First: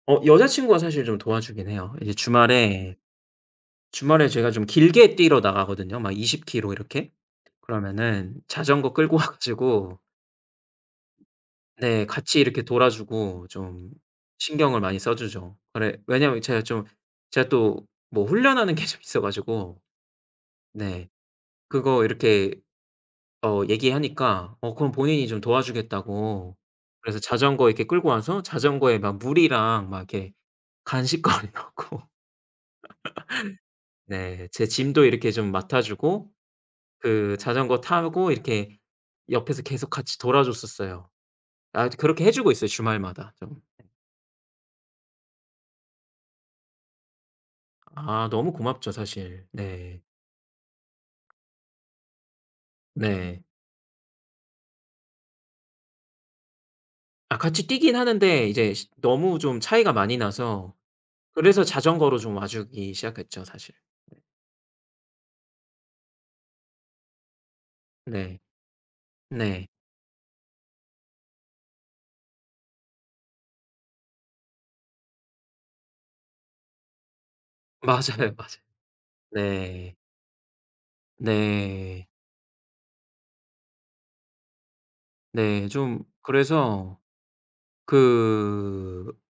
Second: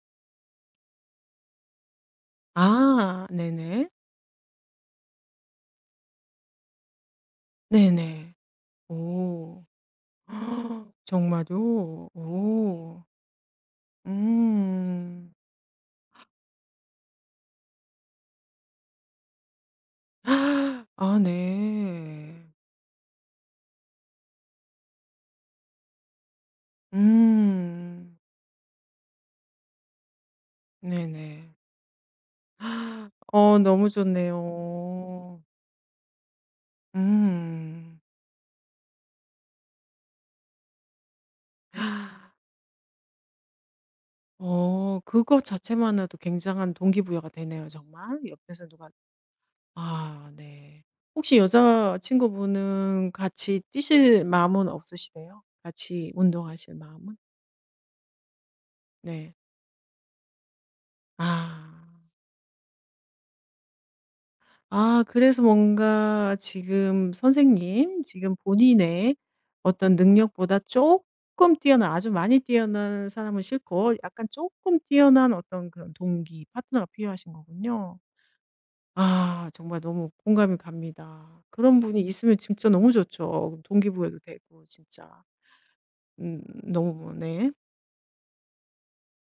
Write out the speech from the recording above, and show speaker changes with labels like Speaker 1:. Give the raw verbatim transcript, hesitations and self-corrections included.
Speaker 1: 어 여자친구가 사실 좀 도와주긴 해요. 이제 주말에,
Speaker 2: 아 네네.
Speaker 1: 주말에 제가 좀 길게 뛰러 나가거든요 막 이십 키로 이렇게. 그러면은
Speaker 2: 네네.
Speaker 1: 자전거 끌고 와
Speaker 2: 오.
Speaker 1: 가지고
Speaker 2: 정말요?
Speaker 1: 네 같이 이렇게 돌아
Speaker 2: 오.
Speaker 1: 주고 좀 신경을 많이 써
Speaker 2: 음.
Speaker 1: 주죠. 아래 왜냐면 제가 좀 제가 또 뭐 훈련하는 게 좀 있어 가지고 네
Speaker 2: 아
Speaker 1: 그거
Speaker 2: 네.
Speaker 1: 이렇게 어 얘기하니까 어 그럼 본인이 좀 도와주겠다고 그래서 자전거 이렇게 끌고
Speaker 2: 음.
Speaker 1: 와서 자전거에 막 물이랑 막 이렇게 간식거리
Speaker 2: 네네.
Speaker 1: 넣고
Speaker 2: 어 너무
Speaker 1: 네 제 짐도 이렇게
Speaker 2: 좋네요.
Speaker 1: 좀 맡아 주고 그 자전거
Speaker 2: 음.
Speaker 1: 타고 이렇게 옆에서 계속 같이 돌아 줬었어요. 아 이제 그렇게 해 주고 있어요, 주말마다 좀.
Speaker 2: 어 그거 자체만으로도 굉장한 동기부여가 되네요 정말.
Speaker 1: 아 너무
Speaker 2: 옆에서 누가
Speaker 1: 고맙죠 사실. 네.
Speaker 2: 아 네. 혹시 여자친구분은
Speaker 1: 네.
Speaker 2: 같이 뛰실 마음은 없으시대요? 같이 운동하실 마음은?
Speaker 1: 아 같이 뛰긴 하는데 이제 시
Speaker 2: 네.
Speaker 1: 너무 좀 차이가 많이 나서
Speaker 2: 아.
Speaker 1: 그래서 자전거로 좀 와 주기 시작했죠, 사실. 네.
Speaker 2: 아 그래서 뭔가 지금 선생님 지금
Speaker 1: 네.
Speaker 2: 본인의
Speaker 1: 네.
Speaker 2: 어떤 능력보다 쪼끔 뛰어난 아주 많이 뛰어난 사람은 싫고 약간 쪼끔 뛰어난 어떤 그런 동기, 파트너가 필요하신 거군요.
Speaker 1: 맞아요, 맞아요.
Speaker 2: 아 정말
Speaker 1: 네.
Speaker 2: 너무 공감이 갑니다. 그런 분이
Speaker 1: 네.
Speaker 2: 있으면 진짜 너무 좋죠 동기부여도 되고 진짜.
Speaker 1: 네. 좀
Speaker 2: 음
Speaker 1: 그래서
Speaker 2: 너무 네.
Speaker 1: 그